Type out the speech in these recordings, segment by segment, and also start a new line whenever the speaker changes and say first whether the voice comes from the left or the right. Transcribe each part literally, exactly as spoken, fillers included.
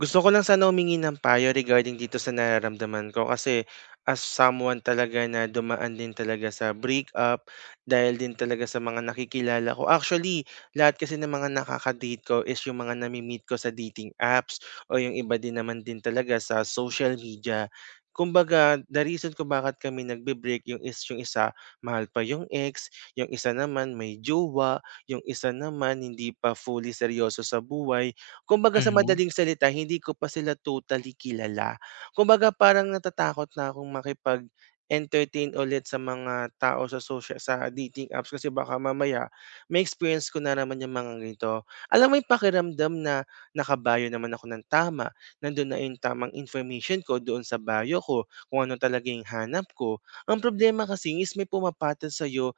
right: Gusto ko lang sana humingi ng payo regarding dito sa nararamdaman ko kasi as someone talaga na dumaan din talaga sa breakup dahil din talaga sa mga nakikilala ko. Actually, lahat kasi ng mga nakaka-date ko is yung mga nami-meet ko sa dating apps o yung iba din naman din talaga sa social media. Kumbaga, the reason ko bakit kami nagbe-break yung is yung isa, mahal pa yung ex, yung isa naman may jowa, yung isa naman hindi pa fully seryoso sa buhay. Kumbaga sa
left: Mhm,
right: madaling salita hindi ko pa sila totally kilala. Kumbaga parang natatakot na akong makipag-entertain ulit sa mga tao sa social sa dating apps kasi baka mamaya ma-experience ko na naman yung mga ganito. Alam mo yung pakiramdam na nakabayo naman ako ng tama, nandun na yung tamang information ko doon sa bio ko, kung ano talaga yung hanap ko. Ang problema kasi is may pumapatol sa'yo.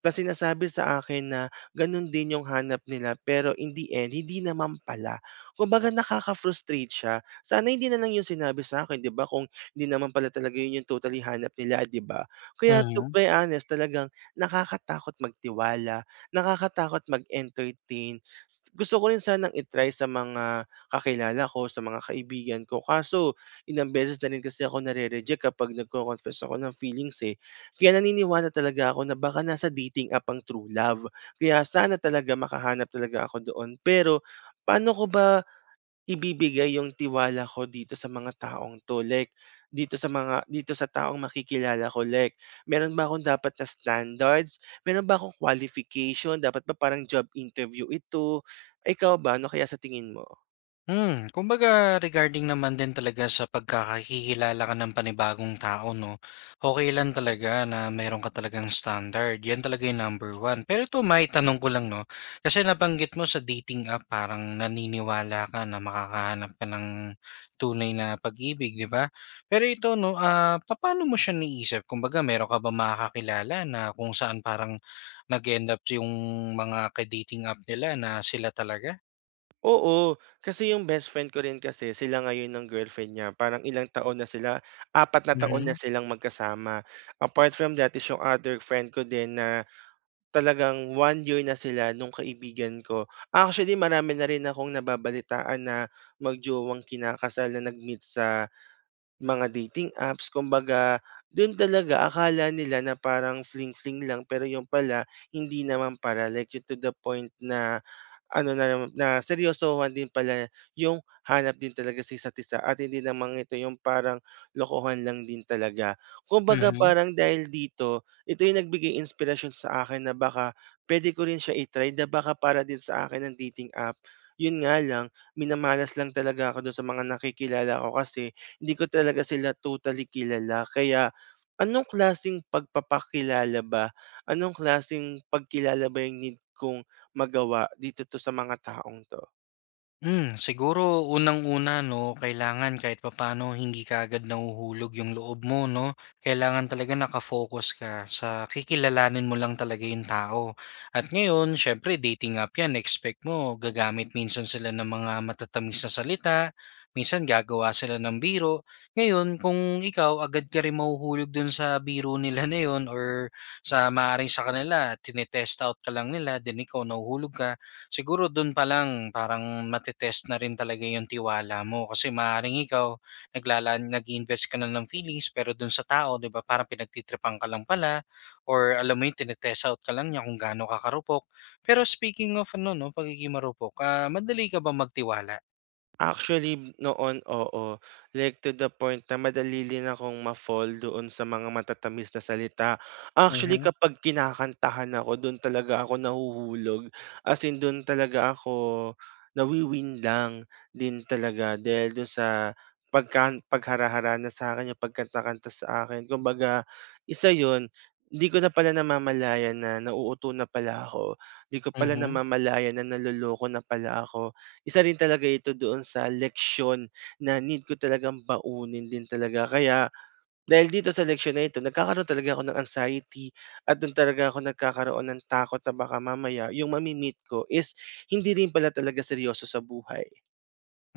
right: Tas sinasabi sa akin na ganun din yung hanap nila pero in the end hindi naman pala. Kumbaga nakaka-frustrate siya. Sana hindi na lang yung sinabi sa akin 'di ba kung hindi naman pala talaga yun yung totally hanap nila, 'di ba? Kaya to
left: mhm.
right: be honest talagang nakakatakot magtiwala, nakakatakot mag-entertain, gusto ko rin sanang i-try sa mga kakilala ko, sa mga kaibigan ko. Kaso ilang beses na rin kasi ako nare-reject kapag nagko-confess ako ng feelings eh. Kaya naniniwala talaga ako na baka nasa dating app ang true love. Kaya sana talaga makahanap talaga ako doon. Pero paano ko ba ibibigay yung tiwala ko dito sa mga taong 'to, like dito sa mga dito sa taong makikilala ko, like meron ba akong dapat na standards? Meron ba akong qualification? Dapat ba parang job interview ito? Ikaw ba, ano kaya sa tingin mo?
left: Hmm, kumbaga regarding naman din talaga sa pagkakakilala ka ng panibagong tao 'no, okay lang talaga na meron ka talagang standard, 'yan talaga yung number one. Pero ito may tanong ko lang 'no, kasi nabanggit mo sa dating app parang naniniwala ka na makakahanap ka ng tunay na pag-ibig, 'di ba? Pero ito 'no, ah, paano mo siya naisip? Kumbaga meron ka ba makakakilala na kung saan parang nag end up yung mga ka-dating app nila na sila talaga?
right: Oo, kasi yung best friend ko rin kasi sila ngayon ng girlfriend niya, parang ilang taon na sila, apat na taon na
left: Mhm,
right: silang magkasama. Apart from that is yung other friend ko din na talagang one year na sila nung kaibigan ko. Actually, marami na rin akong nababalitaan na mag-jowang kinakasal na nag-meet sa mga dating apps. Kumbaga, dun talaga akala nila na parang fling-fling lang pero yung pala hindi naman. Para like, yun to the point na ano na naman na seryosohan din pala yung hanap din talaga sa isa't isa at hindi naman ito yung parang lokohan lang din talaga. Kumbaga
left: mhm.
right: parang dahil dito, ito yung nagbigay inspirasyon sa akin na baka puwede ko rin siya i na baka para din sa akin ang dating app. Yun nga lang, minamalas lang talaga ako dun sa mga nakikilala ko kasi hindi ko talaga sila totally kilala kaya anong klaseng pagpapakilala ba, anong klaseng pagkilala ba yung need kong magawa dito 'to sa mga taong 'to.
left: Hmm, siguro unang-una 'no, kailangan kahit papaano hindi kaagad nahuhulog yung loob mo 'no. Kailangan talaga nakafocus ka sa kikilalanin mo lang talaga yung tao. At ngayon siyempre dating app 'yan, expect mo gagamit minsan sila ng mga matatamis na salita, minsan gagawa sila ng biro. Ngayon kung ikaw agad ka rin mahuhulog dun sa biro nila na yun, or sa maaaring sa kanila tinetest out ka lang nila, then ikaw nahuhulog ka. Siguro dun pa lang parang matetest test na rin talaga yung tiwala mo kasi maaaring ikaw naglalaan nag-iinvest ka na ng feelings pero dun sa tao 'di ba parang pinagtitripan ka lang pala, or alam mo yun tine-test out ka lang niya kung gaano ka karupok. Pero speaking of ano 'no, pagiging marupok, ah, madali ka ba magtiwala?
right: Actually noon, oo. Like to the point na madali din akong ma-fall doon sa mga matatamis na salita. Actually
left: Mhm,
right: kapag kinakantahan ako doon talaga ako nahuhulog, as in doon talaga ako nawiwin lang din talaga dahil do'n sa pagkan paghara-hara na sa akin yung pagkanta-kanta sa akin. Kumbaga isa yon hindi ko na pala namamalayan na nauuto na pala ako, 'di ko pala
left: mhm.
right: namamalayan na naloloko na pala ako. Isa rin talaga ito doon sa leksiyon na need ko talagang baunin din talaga. Kaya dahil dito sa leksiyon na ito, nagkakaroon talaga ako ng anxiety at do'n talaga ako nagkakaroon ng takot na baka mamaya yung mami-meet ko is hindi rin pala talaga seryoso sa buhay.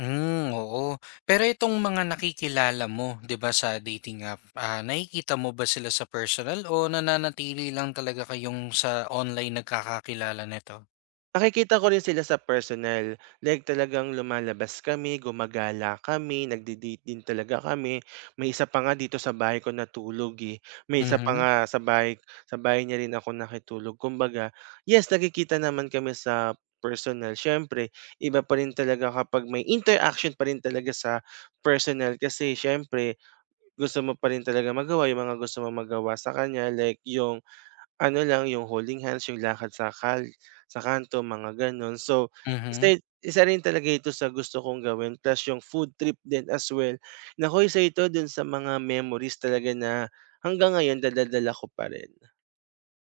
left: Hmm, oo. Pero itong mga nakikilala mo, 'di ba, sa dating app, ah, nakikita mo ba sila sa personal o nananatili lang talaga kayong sa online nagkakakilala nito?
right: Nakikita ko rin sila sa personal, like talagang lumalabas kami, gumagala kami, nagde-date din talaga kami. May isa pa nga dito sa bahay ko natulog, eh, may isa pa
left: Mhm,
right: nga sa bahay sa bahay niya rin ako nakitulog. Kumbaga, yes, nakikita naman kami sa personal. Siyempre, iba pa rin talaga kapag may interaction pa rin talaga sa personal kasi siyempre gusto mo pa rin talaga magawa yung mga gusto mo magawa sa kanya, like yung ano lang yung holding hands, yung lakad sa kal sa kanto, mga gano'n. So,
left: mhm.
right: isa isa rin talaga ito sa gusto kong gawin plus yung food trip din as well. Naku, isa ito dun sa mga memories talaga na hanggang ngayon dala ko pa rin.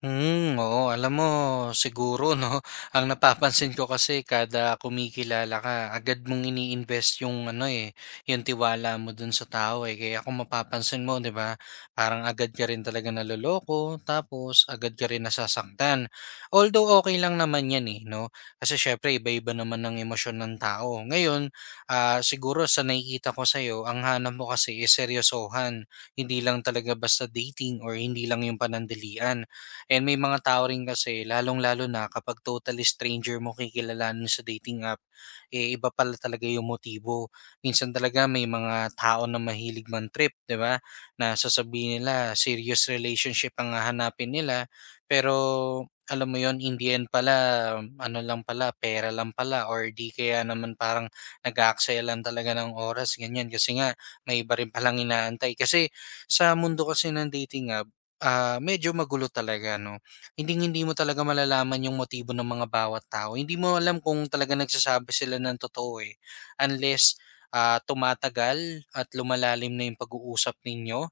left: Hmm, oo. Alam mo siguro 'no, ang napapansin ko kasi kada kumikilala ka agad mong ini-invest yung ano, eh, yung tiwala mo dun sa tao, eh. Kaya kung mapapansin mo 'di ba, parang agad ka rin talaga naloloko tapos agad ka rin nasasaktan. Although okay lang naman 'yan, eh, 'no, kasi syempre iba-iba naman ang emosyon ng tao. Ngayon, ah, siguro sa nakikita ko sa'yo ang hanap mo kasi is seryosohan, hindi lang talaga basta dating or hindi lang yung panandalian. And may mga tao rin kasi lalong-lalo na kapag totally stranger mo kikilalanin sa dating app, eh, iba pala talaga yung motibo. Minsan talaga may mga tao na mahilig man trip, 'di ba? Na sasabihin nila serious relationship ang hahanapin nila, pero alam mo yon in the end pala ano lang pala pera lang pala, or di kaya naman parang nag-aaksaya lang talaga ng oras ganyan kasi nga may iba rin palang inaantay kasi sa mundo kasi ng dating app. Ah, medyo magulo talaga 'no. hindi hindi mo talaga malalaman yung motibo ng mga bawat tao. Hindi mo alam kung talaga nagsasabi sila ng totoo, eh, unless, ah, tumatagal at lumalalim na yung pag-uusap ninyo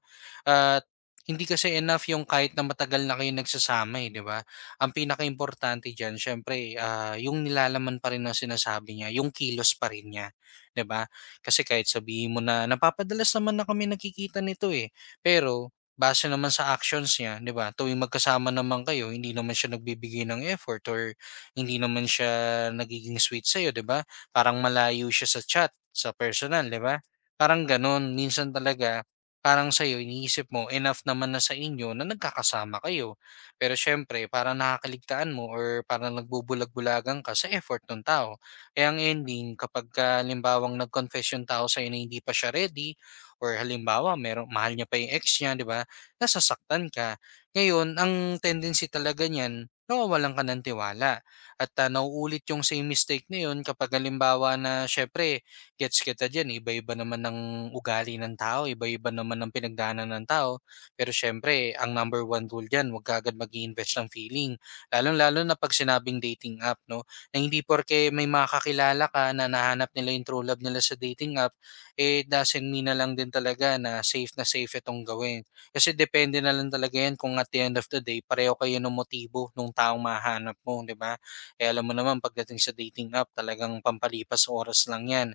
left: at hindi kasi enough yung kahit na matagal na kayo nagsasama, eh, 'di ba? Ang pinakaimportante diyan siyempre, ah, yung nilalaman pa rin ng sinasabi niya, yung kilos pa rin niya, 'di ba? Kasi kahit sabihin mo na, "Napapadalas naman na kami nagkikita nito, eh." Pero base naman sa actions niya, 'di ba, tuwing magkasama naman kayo hindi naman siya nagbibigay ng effort, or hindi naman siya nagiging sweet sa'yo, 'di ba? Parang malayo siya sa chat, sa personal, 'di ba? Parang gano'n. Minsan talaga parang sa'yo iniisip mo enough naman na sa inyo na nagkakasama kayo. Pero siyempre parang nakakaligtaan mo or parang nagbubulag-bulagan ka sa effort ng tao. Kaya ang ending kapagka halimbawang nag-confess yung tao sa'yo na hindi pa siya ready, or halimbawa merong mahal niya pa yung ex niya, 'di ba? Nasasaktan ka. Ngayon, ang tendency talaga niyan, nawawalan ka ng tiwala. At ah, nauulit yung same mistake na yun kapag halimbawa na syempre, gets kita dyan, iba-iba naman ng ugali ng tao, iba-iba naman ng pinagdaanan ng tao. Pero syempre, ang number one rule dyan, huwag ka agad mag invest ng feeling. Lalong-lalo na pag sinabing dating app, no? Na hindi porke may makakilala ka na nahanap nila yung true love nila sa dating app, eh doesn't mean na lang din talaga na safe na safe itong gawin. Kasi depende na lang talaga yan kung at the end of the day, pareho kayo ng motibo nung taong mahanap mo, di ba? Eh alam mo naman, pagdating sa dating app, talagang pampalipas oras lang yan.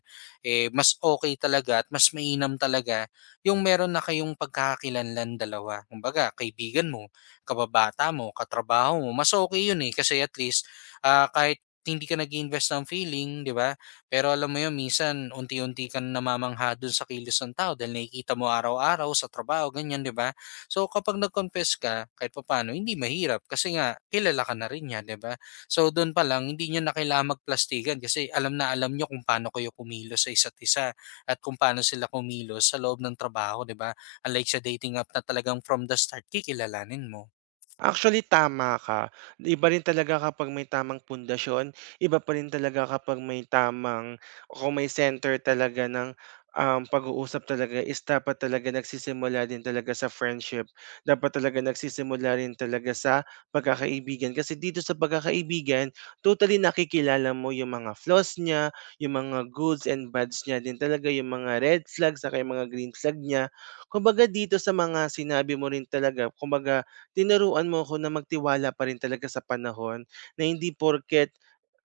left: Eh, mas okay talaga at mas mainam talaga yung meron na kayong pagkakakilanlan dalawa. Kumbaga, kaibigan mo, kababata mo, katrabaho mo, mas okay yun eh. Kasi at least, ah, kahit hindi ka nag-invest ng feeling, di ba? Pero alam mo yun, minsan unti-unti ka namamangha dun sa kilos ng tao dahil nakikita mo araw-araw sa trabaho, ganyan, di ba? So kapag nag-confess ka, kahit papaano, hindi mahirap kasi nga kilala ka na rin niya, 'di ba? So doon pa lang hindi niyo na kailangan magplastikan kasi alam na alam niyo kung paano kayo kumilos sa isa't isa at kung paano sila kumilos sa loob ng trabaho, 'di ba? Unlike sa dating app na talagang from the start kikilalanin mo.
right: Actually, tama ka. Iba rin talaga kapag may tamang pundasyon, iba pa rin talaga kapag may tamang o kung may center talaga ng, um, pag-uusap talaga is dapat talaga nagsisimula din talaga sa friendship. Dapat talaga nagsisimula rin talaga sa pagkakaibigan. Kasi dito sa pagkakaibigan, totally nakikilala mo yung mga flaws niya, yung mga goods and bads niya din talaga, yung mga red flags saka yung mga green flag niya. Kumbaga dito sa mga sinabi mo rin talaga, kumbaga tinuruan mo ako na magtiwala pa rin talaga sa panahon na hindi porket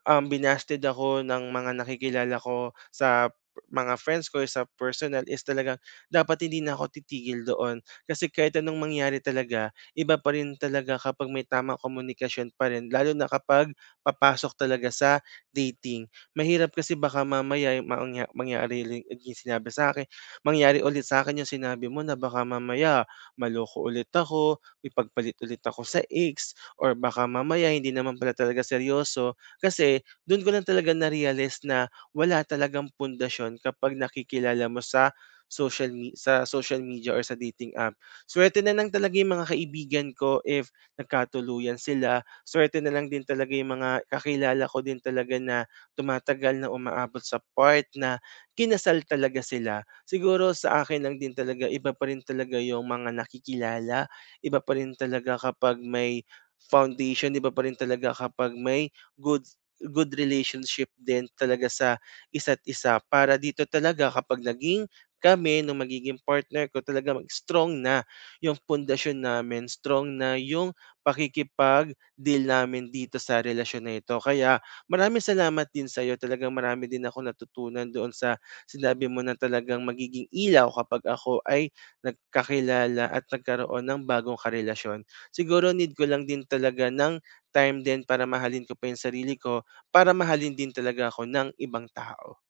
right: um, binasted ako ng mga nakikilala ko sa mga friends ko, sa personal is talagang dapat hindi na ako titigil doon. Kasi kahit anong mangyari talaga, iba pa rin talaga kapag may tamang komunikasyon pa rin. Lalo na kapag papasok talaga sa dating. Mahirap kasi baka mamaya yung mangya- mangyari li- yung sinabi sa akin, mangyari ulit sa akin yung sinabi mo na baka mamaya maloko ulit ako, may pagpalit ulit ako sa ex, or baka mamaya hindi naman pala talaga seryoso kasi dun ko lang talaga na-realize na wala talagang pundasyon kapag nakikilala mo sa social me sa social media or sa dating app. Swerte na lang talaga yung mga kaibigan ko if nagkatuluyan sila. Swerte na lang din talaga yung mga kakilala ko din talaga na tumatagal na umaabot sa part na kinasal talaga sila. Siguro sa akin lang din talaga, iba pa rin talaga yung mga nakikilala. Iba pa rin talaga kapag may foundation, iba pa rin talaga kapag may good good relationship din talaga sa isa't isa para dito talaga kapag naging kami nung magiging partner ko talaga mag strong na yung pundasyon namin, strong na yung pakikipag-deal namin dito sa relasyon na ito. Kaya maraming salamat din sa'yo. Talagang marami din ako natutunan doon sa sinabi mo na talagang magiging ilaw kapag ako ay nagkakilala at nagkaroon ng bagong karelasyon. Siguro need ko lang din talaga ng time din para mahalin ko pa yung sarili ko para mahalin din talaga ako ng ibang tao.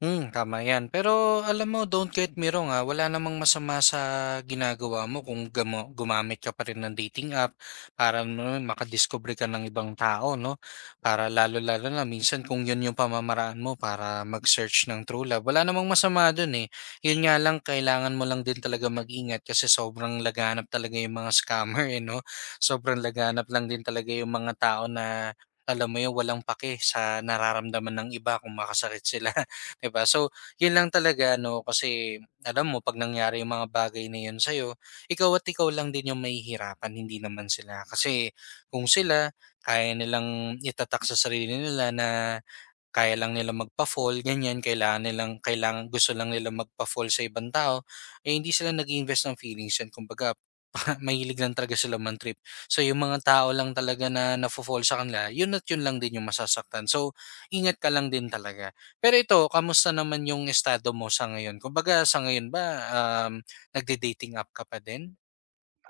left: Hmm, tama yan. Pero alam mo, don't get me wrong ha, wala namang masama sa ginagawa mo kung gamo- gumamit ka pa rin ng dating app para naman makadiscover ka ng ibang tao, no? Para lalo-lalo na minsan kung yun yung pamamaraan mo para mag-search ng true love. Wala namang masama dun eh. Yun nga lang, kailangan mo lang din talaga mag-ingat kasi sobrang laganap talaga yung mga scammer, eh, no? Sobrang laganap lang din talaga yung mga tao na alam mo yun, walang pake sa nararamdaman ng iba kung makasakit sila. 'Di ba? So, 'yun lang talaga no kasi alam mo 'pag nangyari yung mga bagay na 'yun sa ikaw at ikaw lang din yung mahihirapan, hindi naman sila. Kasi kung sila kaya nilang itatak sa sarili nila na kaya lang nila magpa-fall, ganyan, kailangan nilang kailangan gusto lang nila magpa-fall sa ibang tao, eh hindi sila nag-iinvest ng feelings yan. Kumbaga, mahilig lang talaga sila man-trip. So, yung mga tao lang talaga na nafo-fall sa kanila, yun at yun lang din yung masasaktan. So, ingat ka lang din talaga. Pero ito, kamusta naman yung estado mo sa ngayon? Kumbaga, sa ngayon ba, um, nagde-dating app ka pa din?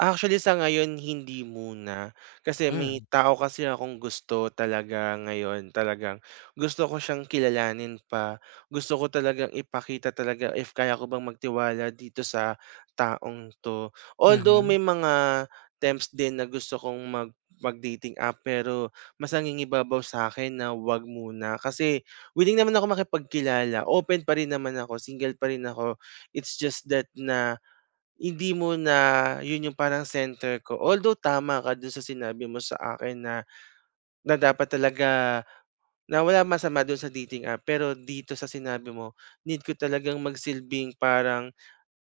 right: Actually, sa ngayon hindi muna. Kasi may
left: Hmm.
right: tao kasi akong gusto talaga ngayon, talagang gusto ko siyang kilalanin pa. Gusto ko talagang ipakita talaga if kaya ko bang magtiwala dito sa taong 'to. Although
left: Mhm.
right: may mga times din na gusto kong mag mag-dating app pero mas nangingibabaw sa akin na 'wag muna. Kasi willing naman ako makipagkilala, open pa rin naman ako, single pa rin ako. It's just that na hindi mo na yun yung parang center ko. Although tama ka dun sa sinabi mo sa akin na na dapat talaga na wala masama dun sa dating app, pero dito sa sinabi mo, need ko talagang magsilbing parang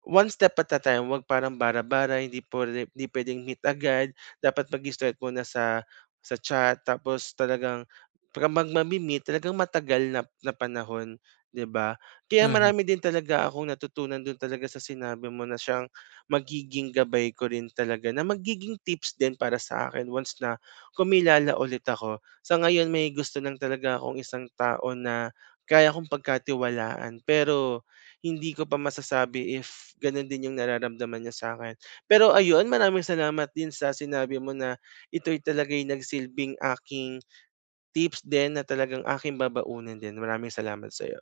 right: one step at a time, huwag parang bara-bara, hindi po, hindi pwedeng meet agad. Dapat mag-start muna sa sa chat tapos talagang pagka mag meet talagang matagal na na panahon, 'di ba? Kaya
left: Mhm.
right: marami din talaga akong natutunan dun talaga sa sinabi mo na siyang magiging gabay ko rin talaga na magiging tips din para sa akin once na kumilala ulit ako. Sa ngayon, may gusto lang talaga akong isang tao na kaya kong pagkatiwalaan pero hindi ko pa masasabi if gano'n din yung nararamdaman niya sa akin. Pero ayun, maraming salamat din sa sinabi mo na ito'y talaga'y nagsilbing aking tips din na talagang aking babaunin din. Maraming salamat sa'yo.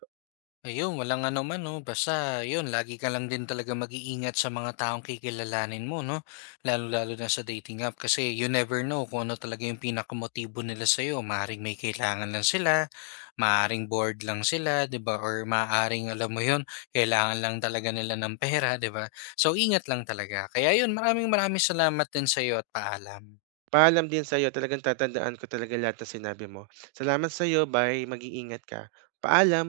left: Ayun, walang ano man 'no, basta yun lagi ka lang din talaga mag-iingat sa mga taong kikilalanin mo 'no, lalo lalo na sa dating app kasi you never know kung ano talaga yung pinakamotibo nila sa'yo. Maaaring may kailangan lang sila, maaaring bored lang sila, 'di ba, or maaaring alam mo yun, kailangan lang talaga nila ng pera, 'di ba? So, ingat lang talaga. Kaya yun, maraming maraming salamat din sa'yo at paalam.
right: Paalam din sa'yo, talagang tatandaan ko talaga lahat ng sinabi mo. Salamat sa'yo, bye. Mag-iingat ka. Paalam.